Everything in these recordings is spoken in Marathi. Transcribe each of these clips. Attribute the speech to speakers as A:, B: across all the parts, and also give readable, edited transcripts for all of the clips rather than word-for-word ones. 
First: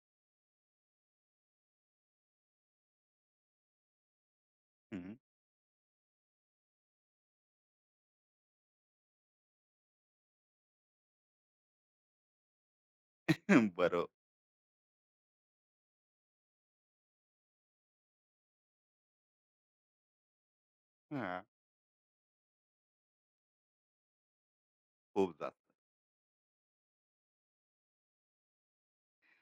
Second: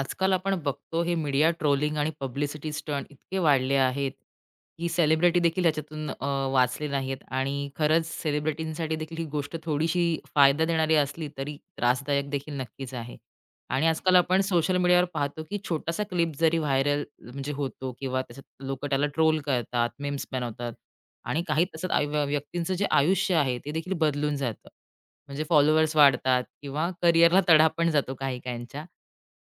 A: आजकाल आपण बघतो हे मीडिया ट्रोलिंग आणि पब्लिसिटी स्टंट इतके वाढले आहेत की
B: हं.
A: सेलिब्रिटी देखील ह्याच्यातून वाचले नाहीत आणि खरंच सेलिब्रिटींसाठी देखील ही गोष्ट थोडीशी फायदा देणारी असली तरी त्रासदायक देखील नक्कीच आहे आणि
B: बरोबर.
A: आजकाल आपण सोशल मीडियावर पाहतो की छोटासा क्लिप जरी व्हायरल म्हणजे होतो किंवा त्याच्यात लोक त्याला ट्रोल करतात मेम्स बनवतात आणि
B: हां,
A: काही तसंच व्यक्तींचं जे आयुष्य आहे ते देखील बदलून जातं
B: खूप
A: म्हणजे
B: जास्त
A: फॉलोअर्स वाढतात किंवा करिअरला तडा पण जातो काही काहींच्या.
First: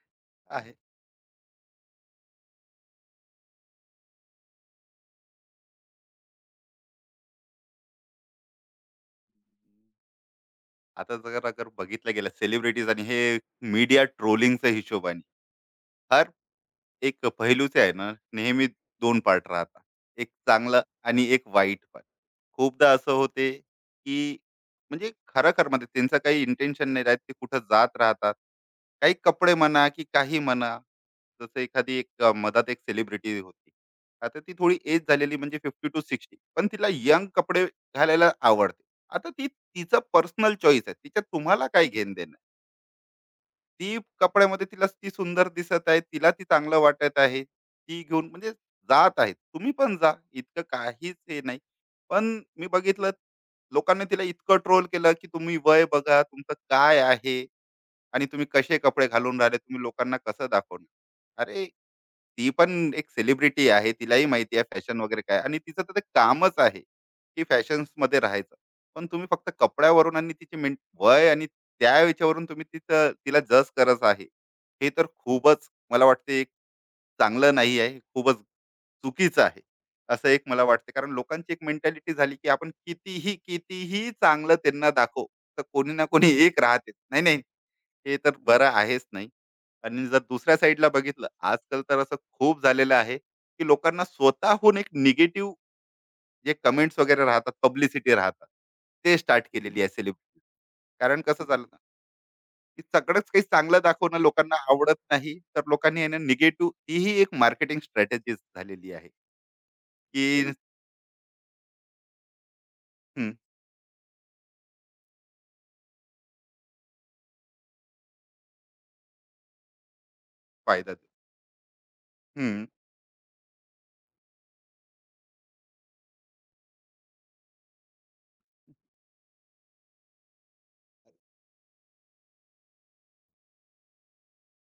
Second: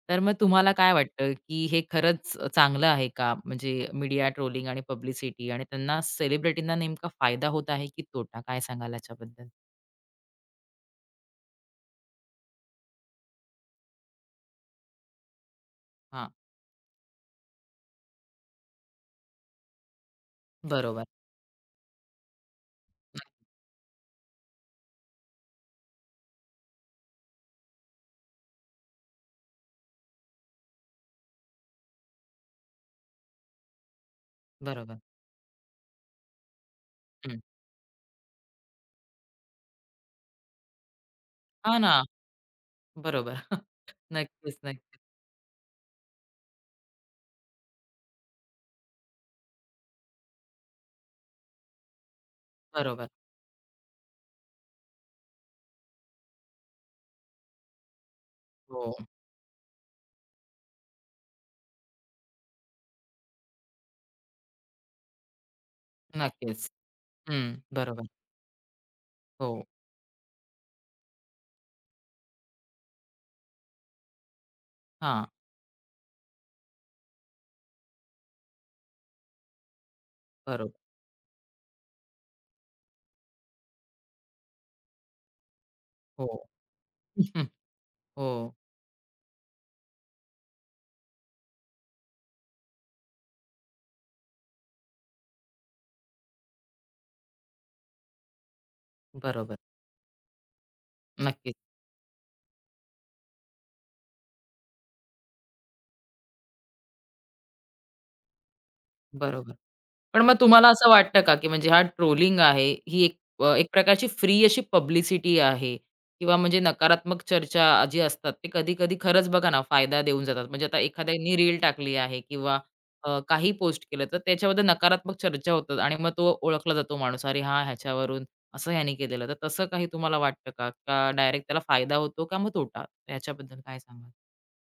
A: तर मग तुम्हाला
B: आहे.
A: काय वाटतं, की हे खरंच चांगलं आहे का? म्हणजे मीडिया ट्रोलिंग आणि पब्लिसिटी आणि त्यांना सेलिब्रिटींना नेमका फायदा होत आहे की तोटा? काय सांगाल याच्याबद्दल?
B: आता जर अगर बघितलं गेलं सेलिब्रिटीज आणि हे मीडिया ट्रोलिंगच्या हिशोबाने, हर
A: हां,
B: एक पहिलूचे आहे ना, नेहमी दोन पार्ट राहतात. एक चांगलं
A: बरोबर.
B: आणि एक वाईट पण. खूपदा असं होते, की म्हणजे खरखरमध्ये त्यांचं काही इंटेन्शन नाही राहत. ते कुठं जात राहतात. काही कपडे म्हणा, की काही म्हणा. जसं एखादी एक मधात एक सेलिब्रिटी होती. आता ती थोडी
A: बरोबर.
B: एज झालेली म्हणजे 50-60, पण तिला यंग
A: हं.
B: कपडे घालायला आवडते. आता ती तिचा पर्सनल चॉईस आहे. तिच्यात तुम्हाला
A: हां
B: काय
A: ना.
B: घेणं,
A: बरोबर.
B: ती
A: नक्कीच,
B: कपड्यामध्ये तिला
A: नक्कीच.
B: ती सुंदर दिसत आहे, तिला ती चांगलं वाटत आहे. ती घेऊन म्हणजे जात आहे. तुम्ही पण जा. इतकं काहीच हे नाही. पण मी
A: बरोबर.
B: बघितलं लोकांनी तिला इतकं ट्रोल केलं, की तुम्ही वय बघा, तुमचं काय आहे आणि तुम्ही कसे
A: हो.
B: कपडे घालून राहिले, तुम्ही लोकांना कसं दाखवणार? अरे, ती पण एक सेलिब्रिटी आहे. तिलाही माहिती आहे फॅशन वगैरे काय आणि तिचं तर ते कामच
A: नक्कीच.
B: आहे, की
A: हं. बरोबर.
B: फॅशन्समध्ये राहायचं. पण तुम्ही फक्त
A: हो.
B: कपड्यावरून आणि तिची मेन वय आणि त्या याच्यावरून तुम्ही तिचं तिला जज करत आहे. हे तर
A: हां.
B: खूपच मला वाटते एक चांगलं नाही आहे. खूपच चुकीचं आहे. असं एक मला
A: बरोबर.
B: वाटते. कारण लोकांची एक मेंटॅलिटी झाली, की आपण कितीही, कितीही चांगलं त्यांना दाखवू, तर कोणी ना कोणी
A: हो.
B: एक राहतेच. नाही, नाही. ते तर
A: हो.
B: बरं आहेच नाही. आणि जर दुसऱ्या साईडला बघितलं, आजकाल तर असं खूप झालेलं आहे, की लोकांना स्वतःहून एक निगेटिव्ह जे कमेंट्स वगैरे राहतात, पब्लिसिटी राहतात, ते स्टार्ट
A: बरोबर.
B: केलेली आहे सेलिब्रिटी. कारण कसं
A: नक्कीच.
B: झालं ना, की सगळंच काही चांगलं दाखवणं लोकांना आवडत नाही, तर लोकांनी आहे ना निगेटिव्ह तीही एक मार्केटिंग स्ट्रॅटेजी झालेली आहे,
A: बरोबर. पण
B: की
A: मग
B: हं.
A: तुम्हाला असं वाटतं का, की म्हणजे हा ट्रोलिंग आहे, ही एक
B: हं,
A: एक प्रकारची फ्री अशी पब्लिसिटी आहे किंवा म्हणजे नकारात्मक चर्चा जी असतात, ते कधी-कधी खरंच बघा ना, फायदा देऊन जातात. म्हणजे आता
B: फायदा
A: एखाद्यानी रील टाकली आहे किंवा
B: हं,
A: काही पोस्ट केलं, तर त्याच्याबद्दल नकारात्मक चर्चा होतात आणि मग तो ओळखला जातो माणूस, "अरे हां, ह्याच्यावरून असं ह्याने केलेलं." तर तसं काही तुम्हाला वाटतं का? का डायरेक्ट त्याला फायदा होतो का मग तोटा? ह्याच्याबद्दल काय सांगाल?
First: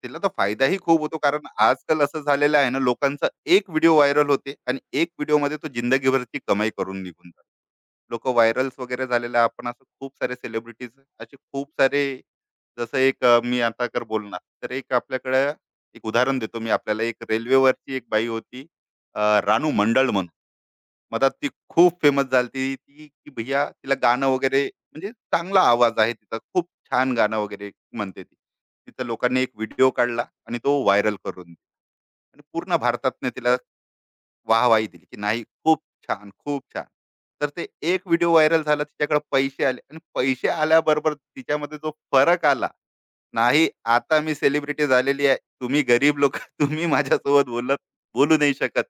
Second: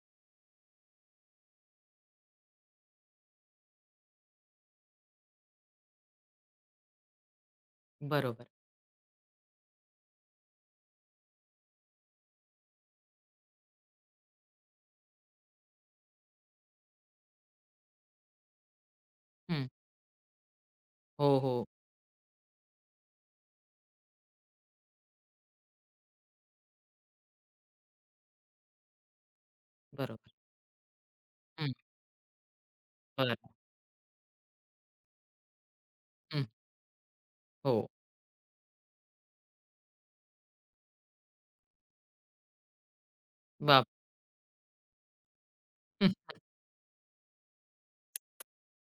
B: त्याला तर फायदाही खूप होतो. कारण आजकाल असं झालेलं आहे ना, लोकांचा एक व्हिडिओ व्हायरल होते आणि एक व्हिडिओमध्ये तो जिंदगीभरची कमाई करून निघून जातो. लोक
A: बरोबर.
B: व्हायरल वगैरे झालेले आपण असं खूप सारे सेलिब्रिटीज असे खूप सारे जसं एक मी आता कर बोलणार तर एक आपल्याकडे एक उदाहरण देतो मी आपल्याला एक रेल्वेवरची एक बाई होती, अ,
A: हं.
B: रानू मंडळ म्हणून. मधात
A: हो,
B: ती
A: हो.
B: खूप फेमस झालती ती की भैया तिला गाणं वगैरे म्हणजे चांगला आवाज आहे तिचा, खूप छान गाणं वगैरे म्हणते ती. तिचा लोकांनी एक व्हिडिओ काढला
A: बरोबर.
B: आणि तो व्हायरल करून दिला
A: हं.
B: आणि पूर्ण भारतातनं
A: बरं.
B: तिला वाहवाही दिली की नाही खूप छान,
A: हं.
B: खूप छान. तर ते
A: हो.
B: एक व्हिडिओ व्हायरल झाला, तिच्याकडे पैसे आले आणि पैसे आल्याबरोबर तिच्यामध्ये जो फरक आला, नाही
A: बाप
B: आता मी सेलिब्रिटी झालेली आहे, तुम्ही
A: हं.
B: गरीब लोक तुम्ही माझ्यासोबत बोलत बोलू नाही शकत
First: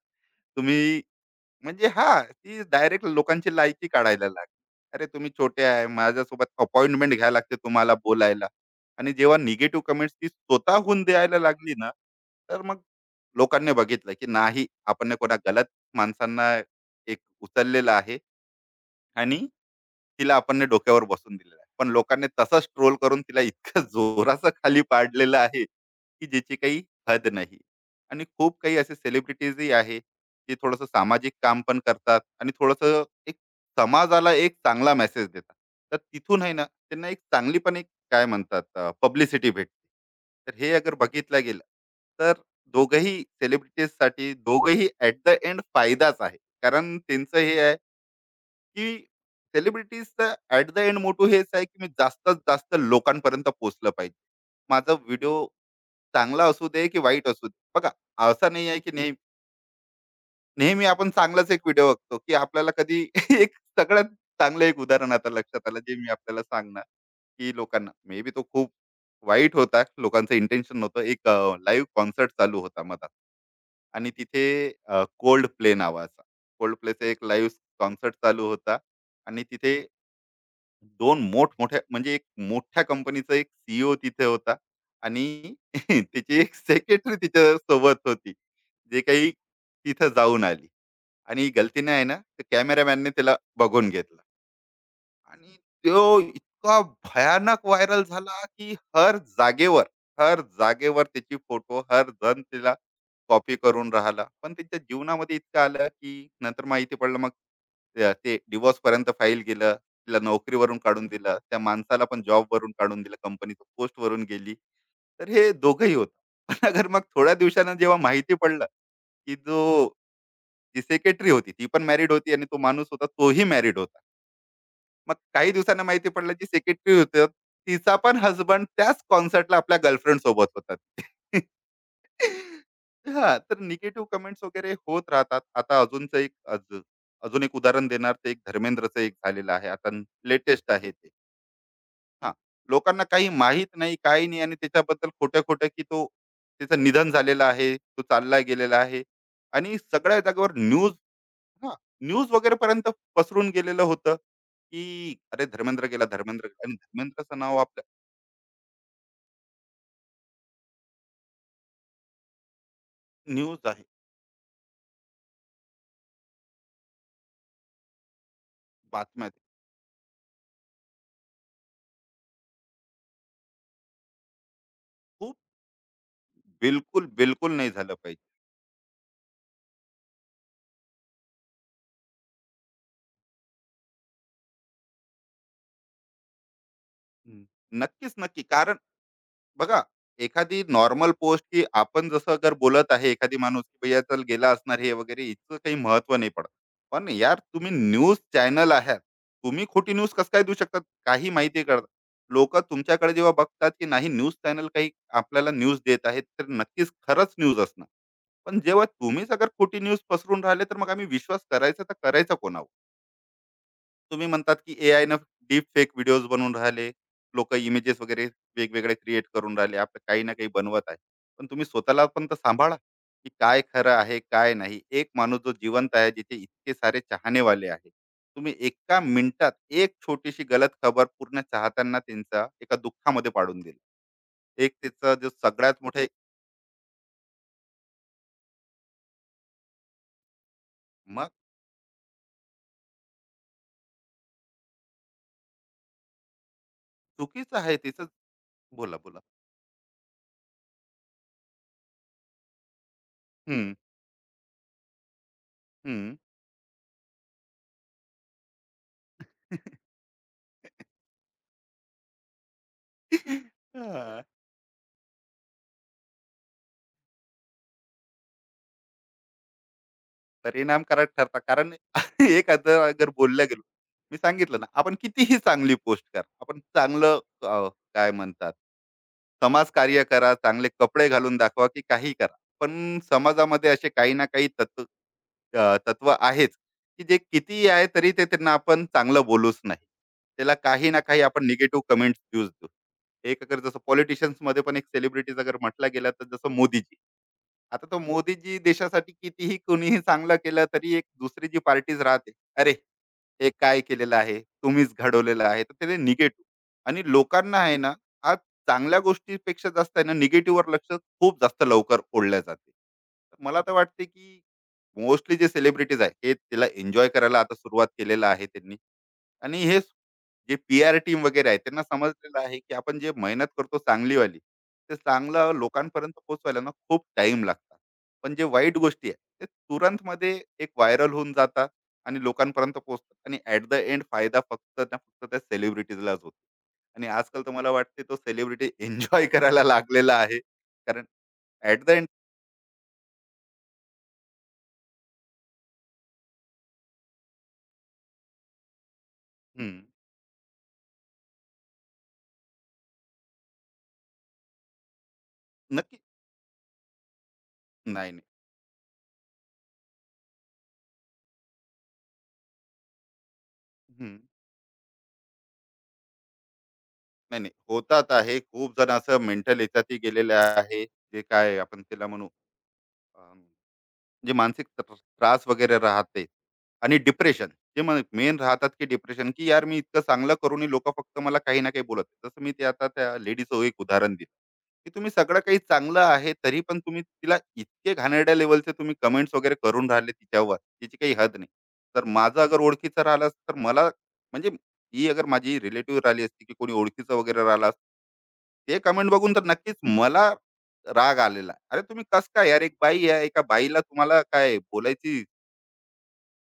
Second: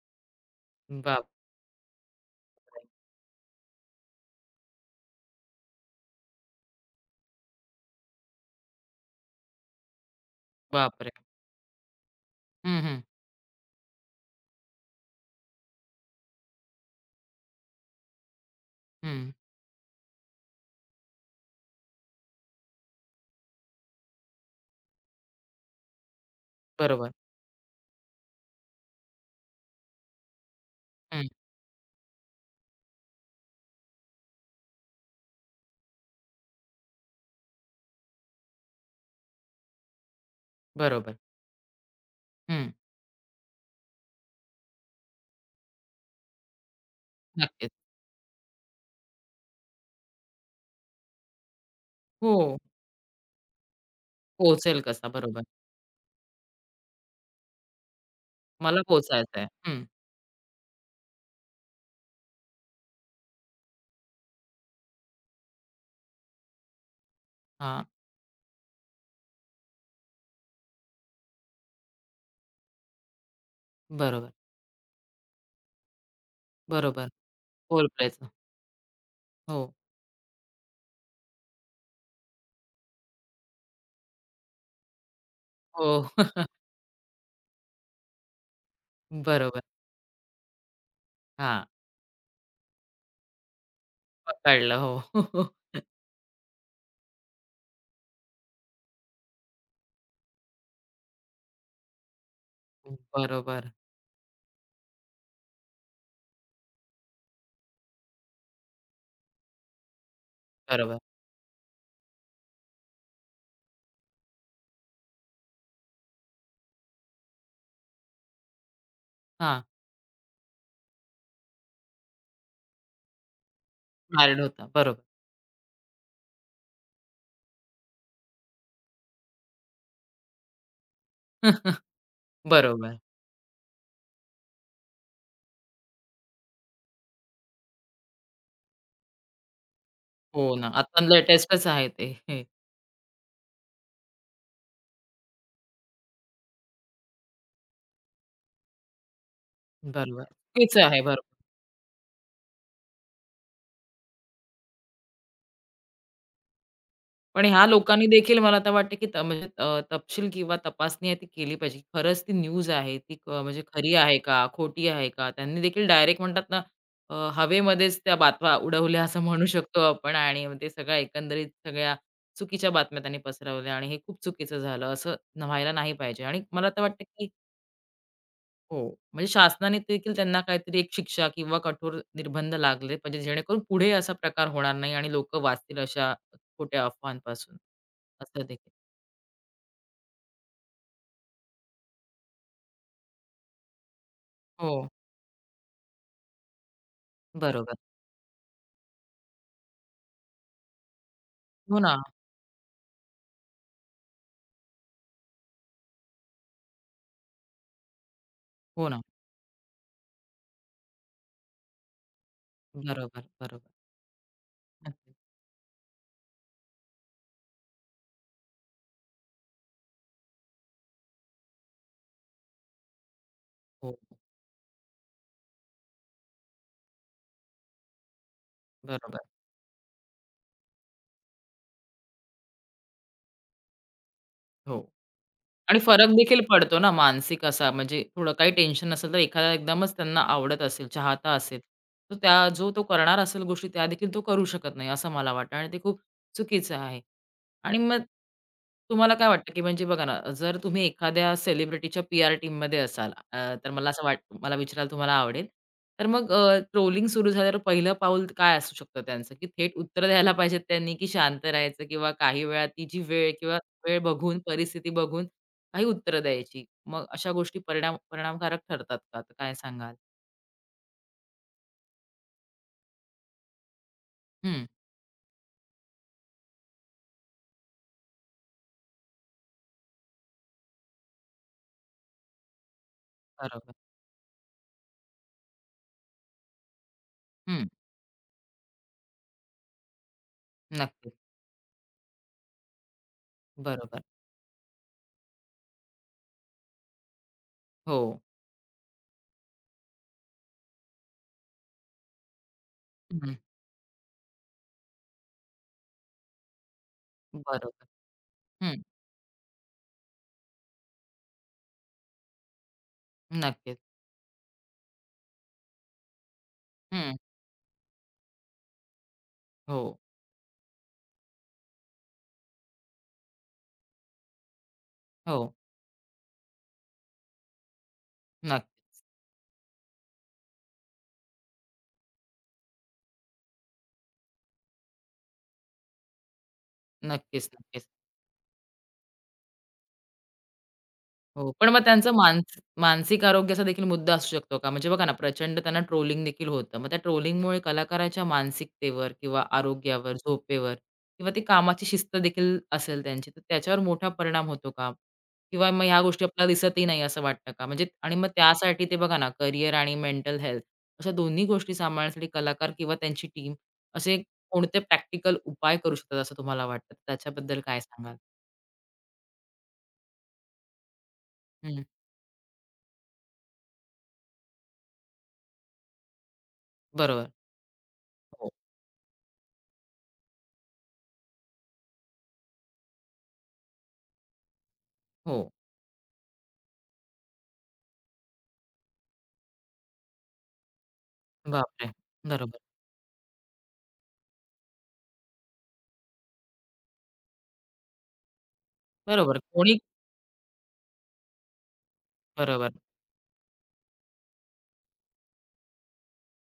B: तुम्ही.
A: बाप
B: म्हणजे हा, ती डायरेक्ट लोकांची लायकी काढायला लागली. अरे तुम्ही छोटे आहे, माझ्यासोबत अपॉइंटमेंट घ्यायला लागते तुम्हाला बोलायला. आणि जेव्हा निगेटिव्ह कमेंट्स ती स्वतःहून
A: बापरे!
B: द्यायला लागली ना, तर मग
A: हं, हं,
B: लोकांनी बघितलं, की नाही आपण कोणा गलत माणसांना एक उचललेलं आहे
A: हं.
B: आणि तिला आपण डोक्यावर बसून दिलेलं आहे. पण लोकांनी तसाच ट्रोल करून तिला इतकं जोराचं खाली पाडलेलं आहे, की ज्याची काही
A: बरोबर.
B: हद नाही. आणि खूप काही असे सेलिब्रिटीजही आहे, जे थोडंसं
A: हं,
B: सामाजिक काम पण करतात आणि थोडंसं एक समाजाला एक चांगला मेसेज देतात. तर तिथून आहे ना, त्यांना एक चांगली पण एक काय म्हणतात पब्लिसिटी भेटते. तर हे अगर
A: बरोबर.
B: बघितलं गेलं, तर
A: हं,
B: दोघंही सेलिब्रिटीजसाठी दोघंही ॲट द एंड फायदाच आहे. कारण त्यांचं हे
A: नक्कीच.
B: आहे की सेलिब्रिटीजचं ऍट द एंड मोटो हेच आहे की मी जास्तीत
A: हो,
B: जास्त लोकांपर्यंत पोहोचलं पाहिजे.
A: पोहोचेल
B: माझा
A: कसा? बरोबर.
B: व्हिडिओ चांगला असू दे की वाईट असू दे. बघा, असं नाही आहे
A: मला
B: की नाही
A: पोहोचायचंय. हं,
B: नेहमी आपण चांगलाच एक व्हिडिओ बघतो, की आपल्याला कधी एक सगळ्यात चांगलं एक उदाहरण आता लक्षात आलं, जे मी आपल्याला सांगणार, की
A: हां,
B: लोकांना मे बी तो खूप वाईट होता. लोकांचं इंटेन्शन नव्हतं. एक लाईव्ह कॉन्सर्ट चालू होता मधात आणि
A: बरोबर,
B: तिथे Coldplay नावाचा. Coldplayचा
A: बरोबर.
B: एक लाईव्ह
A: पोल
B: कॉन्सर्ट
A: प्लेचं.
B: चालू होता आणि
A: हो,
B: तिथे 2 मोठमोठ्या म्हणजे एक मोठ्या कंपनीचा एक सी तिथे होता आणि
A: हो.
B: त्याची एक सेक्रेटरी तिच्यासोबत होती, जे काही
A: बरोबर.
B: तिथं जाऊन आली. आणि
A: हां,
B: गलतीने आहे ना ते कॅमेरामॅनने त्याला बघून घेतलं
A: पकडलं. हो.
B: आणि तो इतका भयानक व्हायरल झाला की हर जागेवर त्याची फोटो हर जण तिला कॉपी
A: बरोबर,
B: करून राहिला, पण त्याच्या जीवनामध्ये इतकं आलं की नंतर माहिती पडलं मग ते डिवोर्स पर्यंत फाईल गेलं, तिला नोकरीवरून
A: बरोबर.
B: काढून दिलं, त्या माणसाला पण जॉब वरून काढून दिलं, कंपनीचं पोस्ट वरून गेली. तर हे दोघंही होतं. पण अगर मग थोड्या दिवसानं जेव्हा माहिती पडलं की
A: हां,
B: जो जी सेक्रेटरी होती ती पण मॅरिड होती आणि तो माणूस होता तोही मॅरिड होता.
A: हार्ड होता. बरोबर.
B: मग काही दिवसांनी माहिती पडलं जी सेक्रेटरी होती तिचा पण हसबंड त्याच कॉन्सर्टला आपल्या गर्लफ्रेंड सोबत होता.
A: बरोबर.
B: हां, तर निगेटिव्ह कमेंट्स वगैरे होत राहतात. आता अजूनच एक अजून एक उदाहरण देणार ते एक धर्मेंद्रचं एक झालेलं आहे. आता
A: हो ना.
B: लेटेस्ट आहे
A: आता
B: ते.
A: लेटेस्टच आहे ते.
B: हां,
A: हे,
B: लोकांना काही माहीत नाही, काही नाही आणि त्याच्याबद्दल खोटं-खोटं की तो त्याचं निधन झालेलं आहे, तो चालला गेलेला आहे आणि सगळ्या
A: बरोबर.
B: जागेवर
A: हेच
B: न्यूज,
A: आहे. बरोबर.
B: हा न्यूज वगैरे पर्यंत पसरून गेलेलं होतं की अरे धर्मेंद्र गेला, धर्मेंद्र गेला. आणि धर्मेंद्रचं
A: पण
B: नाव
A: ह्या
B: आपल्या
A: लोकांनी देखील मला तर वाटतं, की म्हणजे तपशील किंवा तपासणी आहे ती केली पाहिजे. खरंच ती न्यूज आहे ती
B: न्यूज
A: म्हणजे
B: आहे,
A: खरी आहे का? खोटी आहे का? त्यांनी देखील डायरेक्ट म्हणतात ना, हवेमध्येच त्या बातम्या उडवल्या असं
B: बातम्या आहेत.
A: म्हणू शकतो आपण आणि मग ते सगळ्या एकंदरीत सगळ्या चुकीच्या बातम्या त्यांनी पसरवल्या आणि हे खूप चुकीचं झालं. असं
B: खूप
A: न व्हायला नाही पाहिजे आणि मला तर वाटतं,
B: बिलकुल,
A: की
B: बिलकुल नाही झालं पाहिजे.
A: हो, म्हणजे शासनाने देखील त्यांना काहीतरी एक शिक्षा किंवा कठोर निर्बंध लागले पाहिजे, जेणेकरून पुढे असा प्रकार होणार नाही आणि लोकं वाचतील अशा खोट्या
B: हम्म.
A: अफवांपासून.
B: नक्कीच,
A: असं
B: नक्की.
A: देखील.
B: कारण बघा एखादी नॉर्मल पोस्ट की आपण जसं जर बोलत आहे एखादी माणूस की भैया चल गेला असणार
A: हो,
B: हे वगैरे इतकं काही महत्व नाही पडत. पण यार तुम्ही
A: बरोबर.
B: न्यूज चॅनल आहात, तुम्ही खोटी न्यूज कसं काय देऊ शकतात, काही माहिती
A: हो
B: करतात?
A: ना,
B: लोक तुमच्याकडे जेव्हा बघतात की नाही न्यूज चॅनल काही आपल्याला न्यूज देत आहेत तर नक्कीच खरंच न्यूज असणार. पण जेव्हा
A: हो ना.
B: तुम्हीच अगर खोटी न्यूज पसरून राहिले तर मग आम्ही विश्वास करायचा तर करायचा कोणावर?
A: बरोबर, बरोबर.
B: तुम्ही म्हणतात की एआय न
A: नक्कीच.
B: डीप फेक व्हिडिओज बनवून राहिले लोक, इमेजेस वगैरे वेगवेगळे क्रिएट करून राहिले, आपलं काही ना काही बनवत आहे. पण तुम्ही स्वतःला पण तर सांभाळा की काय खरं
A: हो,
B: आहे काय नाही. एक माणूस जो जिवंत आहे, जिथे इतके सारे चाहनेवाले आहे, तुम्ही एका
A: बरोबर.
B: मिनिटात एक छोटीशी गलत खबर पूर्ण चाहत्यांना त्यांचा एका दुःखामध्ये पाडून दिला. एक
A: हो
B: त्याचं जो सगळ्यात
A: आणि
B: मोठे
A: फरक देखील पडतो ना मानसिक असा म्हणजे थोडं काही टेन्शन नसेल तर एखादा एकदमच त्यांना आवडत असेल,
B: मग
A: चाहता असेल, तर त्या जो तो करणार असेल गोष्टी त्या देखील तो करू शकत नाही असं मला वाटतं आणि ते खूप चुकीचं आहे.
B: चुकीचं आहे
A: आणि मग
B: तिचं. बोला
A: तुम्हाला
B: बोला
A: काय वाटतं, की म्हणजे बघा ना, जर तुम्ही एखाद्या सेलिब्रिटीच्या पी-आर टीममध्ये असाल, तर
B: हम्म
A: मला असं वाट मला विचारायला तुम्हाला आवडेल. तर
B: हम्म
A: मग ट्रोलिंग सुरू झाल्यावर पहिलं पाऊल काय असू शकतं त्यांचं, की थेट उत्तर द्यायला पाहिजेत त्यांनी, की शांत राहायचं किंवा काही वेळा तिची वेळ किंवा वेळ
B: हा.
A: बघून, परिस्थिती बघून काही उत्तरं द्यायची. मग अशा गोष्टी परिणामकारक ठरतात का? तर काय सांगाल?
B: परिणामकारक ठरतात. कारण एखादं अगर बोलल्या गेलो, मी सांगितलं
A: हं,
B: ना, आपण कितीही चांगली पोस्ट करा. आपण चांगलं काय म्हणतात, समाजकार्य करा, चांगले कपडे घालून दाखवा, की काहीही करा. पण समाजामध्ये
A: बरोबर.
B: असे काही ना काही तत्व, तत्व आहेच, की जे कितीही
A: हं,
B: आहे तरी ते त्यांना आपण चांगलं बोलूच नाही. त्याला काही ना
A: नक्कीच.
B: काही आपण निगेटिव्ह कमेंट्स देऊच देऊ. एक अगर जसं
A: बरोबर.
B: पॉलिटिशियन्समध्ये पण एक सेलिब्रिटीज अगर म्हटला गेला, तर जसं मोदीजी. आता
A: हो.
B: तो मोदीजी देशासाठी कितीही कुणीही चांगलं केलं तरी एक दुसरी जी पार्टीज राहते अरे
A: हं,
B: हे काय केलेलं आहे तुम्हीच घडवलेलं आहे तर ते निगेटिव्ह. आणि लोकांना आहे
A: बरोबर.
B: ना आज
A: हं,
B: चांगल्या गोष्टीपेक्षा जास्त आहे ना निगेटिव्हवर लक्ष खूप जास्त लवकर ओढलं जाते. तर मला तर
A: नक्कीच.
B: वाटते की मोस्टली जे सेलिब्रिटीज आहे हे त्याला एन्जॉय
A: हं,
B: करायला आता सुरुवात केलेलं आहे त्यांनी. आणि हे
A: हो.
B: जे पी आर टीम वगैरे आहे त्यांना समजलेलं आहे की आपण जे मेहनत करतो चांगलीवाली ते
A: हो.
B: चांगलं लोकांपर्यंत पोहोचवायला ना खूप टाइम लागतात. पण जे वाईट
A: नक्की.
B: गोष्टी आहे ते तुरंत मध्ये एक व्हायरल होऊन जातात आणि लोकांपर्यंत पोहोचतात आणि ऍट द एंड फायदा फक्त त्या सेलिब्रिटीजलाच होतो. आणि आजकाल
A: नक्कीच,
B: तर मला
A: नक्कीच.
B: वाटते तो सेलिब्रिटी एन्जॉय करायला लागलेला आहे. कारण
A: हो. पण मग
B: ऍट द एंड
A: त्यांचं मानसिक आरोग्याचा देखील मुद्दा असू शकतो का? म्हणजे बघा ना, प्रचंड त्यांना ट्रोलिंग देखील होतं. मग त्या ट्रोलिंगमुळे कलाकाराच्या मानसिकतेवर किंवा आरोग्यावर, झोपेवर किंवा ती कामाची शिस्त देखील असेल त्यांची, तर त्याच्यावर मोठा परिणाम होतो का? किंवा मग
B: नक्की
A: ह्या गोष्टी आपल्याला दिसतही नाही असं वाटतं का? म्हणजे
B: नाही
A: आणि
B: नाही
A: मग त्यासाठी ते बघा ना, करिअर आणि मेंटल हेल्थ अशा दोन्ही गोष्टी सांभाळण्यासाठी कलाकार किंवा त्यांची टीम असे कोणते प्रॅक्टिकल उपाय करू शकतात असं तुम्हाला वाटतं?
B: नाही, नाही.
A: त्याच्याबद्दल काय
B: होतात
A: सांगाल?
B: आहे. खूप जण असं मेंटल याच्यातही गेलेले आहे. जे काय आपण त्याला म्हणू, अ, जे मानसिक त्रास वगैरे राहते आणि
A: बरोबर.
B: डिप्रेशन जे मग मेन
A: हो.
B: राहतात की डिप्रेशन की यार मी इतकं चांगलं करूनही लोकं फक्त मला काही ना काही बोलत आहेत. जसं मी ते आता त्या लेडीचं एक उदाहरण दिलं, की तुम्ही
A: हो.
B: सगळं काही चांगलं आहे, तरी पण तुम्ही तिला इतके घाणेरड्या लेव्हलचे तुम्ही कमेंट्स वगैरे करून राहिले तिच्यावर, तिची काही हद नाही.
A: बापरे!
B: तर माझं
A: बरोबर.
B: अगर ओळखीचं राहिलं असतं तर मला म्हणजे ही अगर माझी रिलेटिव्ह राहिली असती की कोणी ओळखीचं वगैरे राहिला, ते कमेंट बघून
A: बरोबर.
B: तर नक्कीच
A: कोणी
B: मला राग आलेला आहे. अरे तुम्ही कसं काय यार,
A: बरोबर.
B: एक बाई आहे, एका बाईला तुम्हाला काय बोलायची,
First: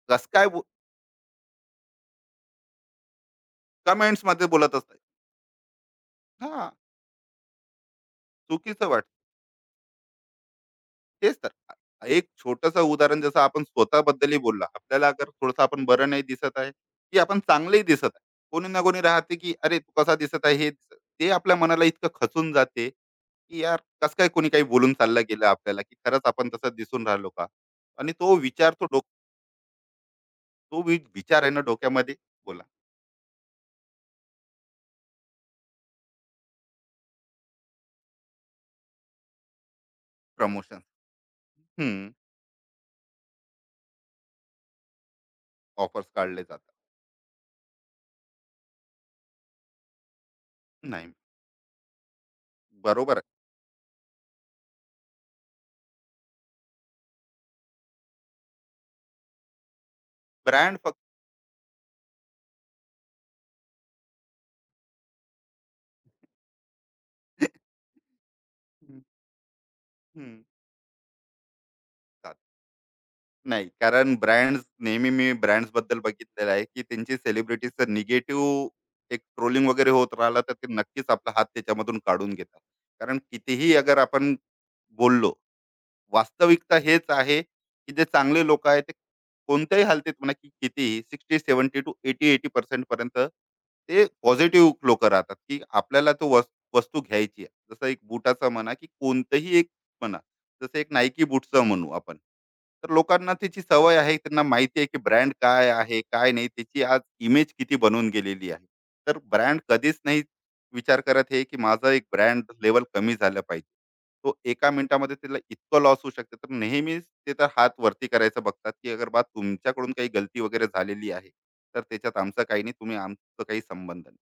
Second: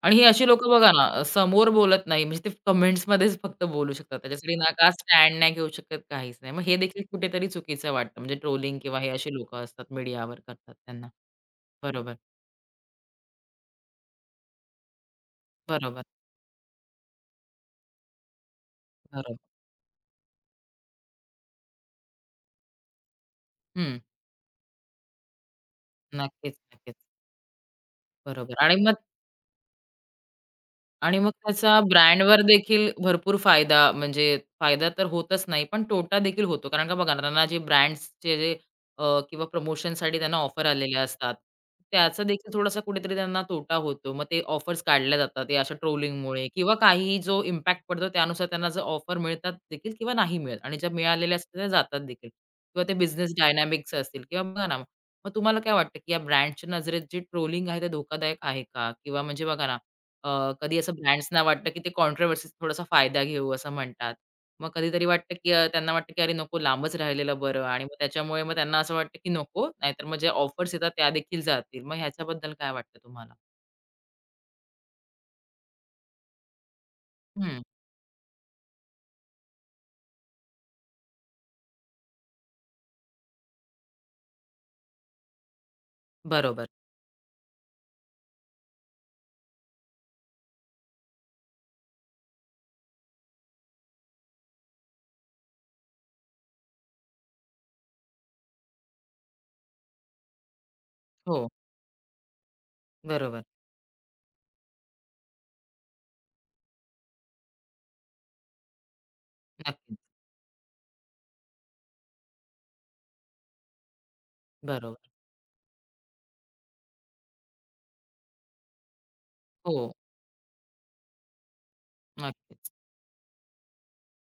A: आणि ही
B: कसं
A: अशी
B: काय
A: लोकं बघा ना, समोर बोलत नाही. म्हणजे ते कमेंट्समध्येच फक्त बोलू शकतात.
B: कमेंट्स मध्ये
A: त्याच्यासाठी ना
B: बोलत
A: का
B: असताय?
A: स्टँड नाही घेऊ शकत, काहीच नाही.
B: हा
A: मग हे देखील कुठेतरी चुकीचं वाटतं. म्हणजे ट्रोलिंग
B: चुकीचं
A: किंवा
B: वाट
A: हे अशी लोकं असतात मीडियावर करतात त्यांना.
B: तेच तर
A: बरोबर.
B: एक छोटस उदाहरण जसं आपण स्वतःबद्दलही बोललो आपल्याला अगर थोडस आपण
A: बरोबर.
B: बरं नाही दिसत आहे की आपण चांगलंही दिसत आहे, कोणी ना कोणी राहते
A: बरोबर.
B: की अरे तू कसा दिसत आहे, हे दिसत, ते आपल्या मनाला इतकं खचून जाते की यार
A: हं.
B: कसं काय कोणी काही बोलून चाललं गेलं आपल्याला की खरंच आपण
A: नक्कीच,
B: तसं
A: नक्कीच.
B: दिसून राहिलो का. आणि तो
A: बरोबर
B: विचार तो तो वि-
A: आणि मग
B: विचार आहे ना
A: त्याचा
B: डोक्यामध्ये.
A: ब्रँडवर
B: बोला
A: देखील भरपूर फायदा म्हणजे फायदा तर होतच नाही, पण तोटा देखील होतो. कारण का बघा ना, त्यांना जे ब्रँड्सचे जे किंवा प्रमोशनसाठी त्यांना ऑफर
B: प्रमोशन
A: आलेल्या असतात,
B: हम्म
A: त्याचा देखील थोडासा कुठेतरी त्यांना तोटा होतो. मग ते ऑफर्स काढल्या जातात या अशा
B: ऑफर्स काढले
A: ट्रोलिंगमुळे
B: जातात
A: किंवा काहीही जो इम्पॅक्ट पडतो त्यानुसार त्यांना जर ऑफर मिळतात देखील किंवा नाही मिळत आणि ज्या
B: नाही
A: मिळालेल्या असतात त्या जातात देखील किंवा ते
B: बरोबर
A: बिझनेस
B: आहे
A: डायनामिक्स असतील किंवा बघा ना, मग तुम्हाला काय वाटतं, की या ब्रँडच्या नजरेत जे ट्रोलिंग आहे ते धोकादायक आहे का? किंवा म्हणजे बघा ना, कधी
B: ब्रँड
A: असं
B: फक्त
A: ब्रँड्सना वाटतं, की ते कॉन्ट्रोव्हर्सी थोडासा फायदा घेऊ असं म्हणतात. मग कधीतरी वाटतं, की त्यांना वाटतं, की अरे नको लांबच राहिलेलं बरं आणि मग त्याच्यामुळे मग त्यांना असं
B: हम्म,
A: वाटतं, की नको नाहीतर मग ज्या
B: हम्म,
A: ऑफर्स येतात त्या देखील जातील. मग
B: चालेल.
A: ह्याच्याबद्दल काय वाटतं तुम्हाला?
B: नाही, कारण ब्रँड नेहमी, मी ब्रँड बद्दल बघितलेलं आहे की त्यांची
A: हं,
B: सेलिब्रिटीचं निगेटिव्ह एक ट्रोलिंग वगैरे होत राहिला तर ते नक्कीच आपला हात त्याच्यामधून काढून घेतात. कारण कितीही अगर आपण बोललो,
A: बरोबर.
B: वास्तविकता हेच आहे, की जे चांगले लोक आहेत ते कोणत्याही हालतीत म्हणा की कितीही 60-70 टू 80-80% पर्यंत ते पॉझिटिव्ह लोक राहतात, की आपल्याला तो वस्तू घ्यायची आहे. जसं एक बुटाचा म्हणा की कोणतंही एक म्हणा, जसं एक Nike
A: हो,
B: बूटचं म्हणू आपण. तर लोकांना
A: बरोबर.
B: त्याची सवय आहे, त्यांना माहिती आहे की ब्रँड काय आहे, काय नाही, त्याची आज इमेज किती बनवून गेलेली आहे. तर ब्रँड
A: नक्कीच.
B: कधीच नाही विचार करत हे, की माझा एक ब्रँड लेव्हल कमी झालं पाहिजे. तो एका
A: बरोबर.
B: मिनिटामध्ये त्याला इतकं लॉस होऊ शकते, तर नेहमीच ते तर हात वरती करायचं बघतात, की अगर बा तुमच्याकडून
A: हो,
B: काही गलती वगैरे झालेली आहे, तर त्याच्यात आमचा काही
A: नक्कीच.
B: नाही, तुम्ही आमचं काही संबंध नाही.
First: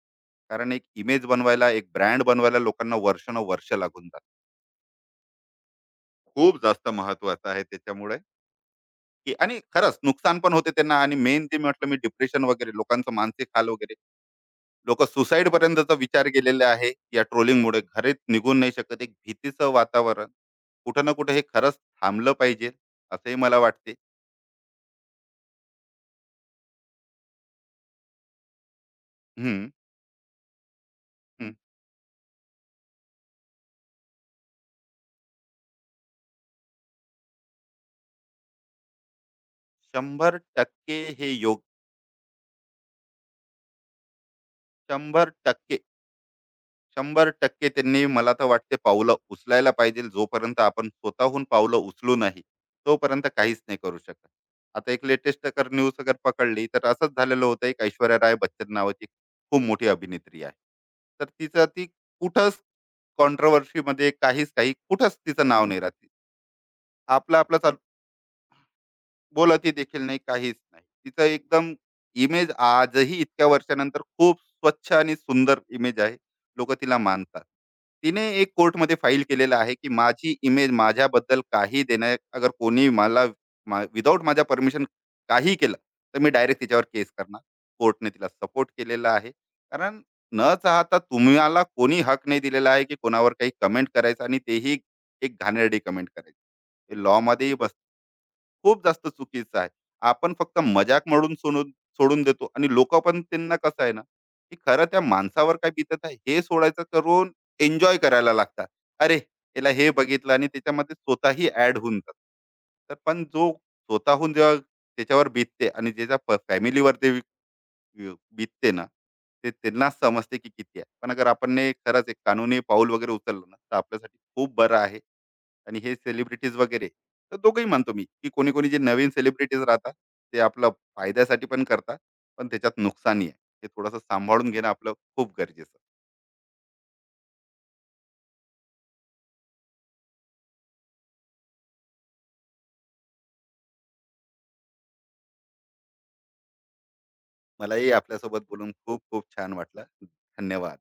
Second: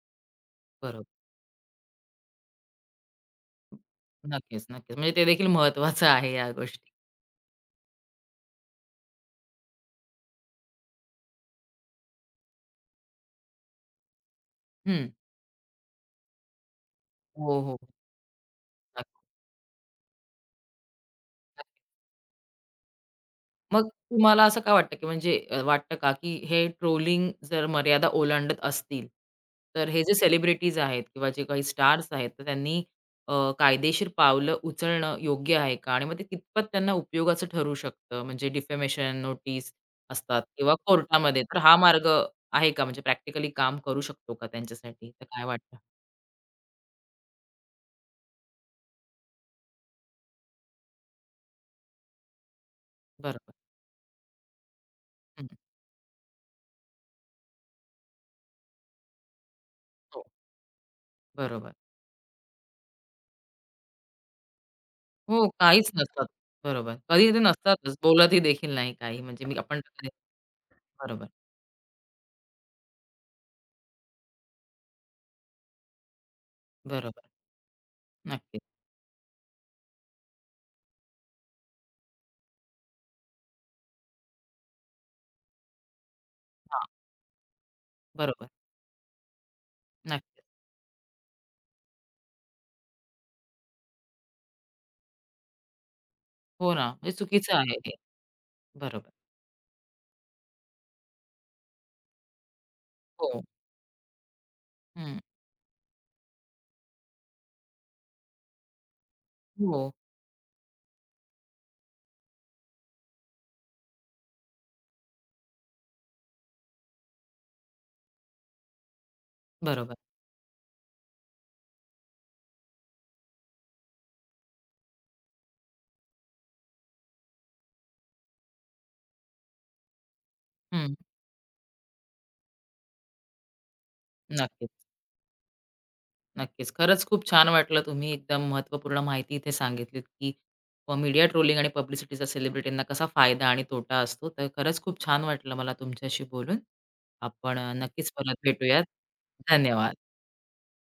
B: कारण एक
A: बरोबर.
B: इमेज बनवायला, एक ब्रँड बनवायला लोकांना वर्षानुवर्ष लागून जातात.
A: नक्कीच, नक्कीच. म्हणजे ते देखील महत्त्वाचं आहे या
B: खूप जास्त
A: गोष्टी.
B: महत्त्वाचं आहे त्याच्यामुळे, की आणि खरंच नुकसान पण होते त्यांना. आणि मेन ते म्हटलं मी डिप्रेशन वगैरे लोकांचं मानसिक हाल वगैरे, लोक
A: हं.
B: सुसाईड पर्यंतचा विचार केलेला आहे या
A: हो, हो.
B: ट्रोलिंगमुळे, घरीच निघून नाही शकत, एक
A: नक्की,
B: भीतीचं वातावरण. कुठं ना कुठं हे
A: नक्की.
B: खरंच थांबलं पाहिजे, असंही मला
A: मग
B: वाटते.
A: तुम्हाला असं का वाटतं, की म्हणजे वाटतं का, की हे ट्रोलिंग जर मर्यादा ओलांडत असतील,
B: हम्म,
A: तर हे जे सेलिब्रिटीज आहेत किंवा जे
B: हम्म.
A: काही स्टार्स आहेत, तर त्यांनी कायदेशीर पावलं उचलणं योग्य आहे का? आणि मग ते कितपत त्यांना उपयोगाचं ठरू शकतं? म्हणजे डिफेमेशन नोटीस
B: शंभर
A: असतात किंवा
B: टक्के हे
A: कोर्टामध्ये, तर हा मार्ग आहे का? म्हणजे प्रॅक्टिकली काम करू शकतो का त्यांच्यासाठी? तर
B: शंभर
A: काय वाटतं?
B: टक्के, शंभर टक्के त्यांनी मला तर वाटते पावलं उचलायला पाहिजे. जोपर्यंत आपण स्वतःहून पावलं उचलू नाही तोपर्यंत
A: बरोबर.
B: काहीच नाही करू शकत. आता एक लेटेस्ट
A: हं,
B: अगर न्यूज अगर पकडली तर असंच झालेलं होतं, एक ऐश्वर्या राय बच्चन नावाची खूप मोठी
A: हो,
B: अभिनेत्री आहे, तर तिचं
A: बरोबर.
B: ती कुठं कॉन्ट्रोव्हर्सी मध्ये काहीच, काही कुठंच
A: हो,
B: तिचं नाव नाही
A: काहीच
B: राहत.
A: नसतात. बरोबर. कधी
B: आपलं
A: ते
B: आपलं चालू
A: नसतातच. बोलतही देखील नाही काही म्हणजे मी
B: बोलतही
A: आपण तर
B: देखील
A: कधी-
B: नाही, काहीच नाही, तिचं
A: बरोबर.
B: एकदम इमेज आजही इतक्या वर्षानंतर खूप स्वच्छ आणि सुंदर इमेज आहे, लोक तिला
A: बरोबर.
B: मानतात. तिने एक
A: नक्कीच.
B: कोर्टमध्ये फाईल केलेलं आहे की माझी इमेज, माझ्याबद्दल काही देण्या अगर कोणी मला विदाऊट माझ्या परमिशन काही केलं, तर मी डायरेक्ट तिच्यावर
A: हां,
B: केस करणार. कोर्टने तिला
A: बरोबर.
B: सपोर्ट केलेला आहे. कारण
A: नक्कीच.
B: न चाहता तुम्हाला कोणी हक नाही दिलेला आहे की कोणावर काही कमेंट करायचं आणि तेही एक घाणेरडी कमेंट
A: हो ना,
B: करायची, हे
A: हे चुकीचं
B: लॉमध्येही
A: आहे हे.
B: खूप जास्त
A: बरोबर.
B: चुकीचं आहे. आपण फक्त मजाक म्हणून सोडून सोडून देतो आणि लोकं पण
A: हो.
B: त्यांना कसं आहे ना, की खरं त्या
A: हं.
B: माणसावर काय बितत आहे हे सोडायचं करून एन्जॉय करायला लागतात. अरे, याला
A: हो.
B: हे बघितलं आणि त्याच्यामध्ये स्वतःही ॲड होऊन जातात. तर पण जो स्वतःहून जेव्हा त्याच्यावर बीतते आणि ज्याच्या फॅमिलीवर ते बीतते ना, ते
A: बरोबर.
B: त्यांनाच समजते की किती आहे. पण अगर आपण ने खरंच एक कानूनी पाऊल वगैरे उचललं ना, तर आपल्यासाठी खूप बरं आहे. आणि हे सेलिब्रिटीज वगैरे, तर दोघंही म्हणतो मी की कोणी कोणी जे नवीन सेलिब्रिटीज राहतात ते आपला
A: हं.
B: फायद्यासाठी पण करतात, पण त्याच्यात नुकसानही आहे. हे थोडंसं सांभाळून घेणं
A: नक्कीच,
B: आपलं खूप गरजेचं.
A: नक्कीच. खरंच खूप छान वाटलं तुम्ही एकदम महत्त्वपूर्ण माहिती इथे सांगितलीत, की मीडिया ट्रोलिंग आणि पब्लिसिटीचा सेलिब्रिटींना कसा फायदा आणि तोटा असतो. तर खरंच खूप छान वाटलं मला तुमच्याशी बोलून. आपण
B: मलाही
A: नक्कीच परत
B: आपल्यासोबत बोलून
A: भेटूयात.
B: खूप खूप छान वाटलं.
A: धन्यवाद.
B: धन्यवाद.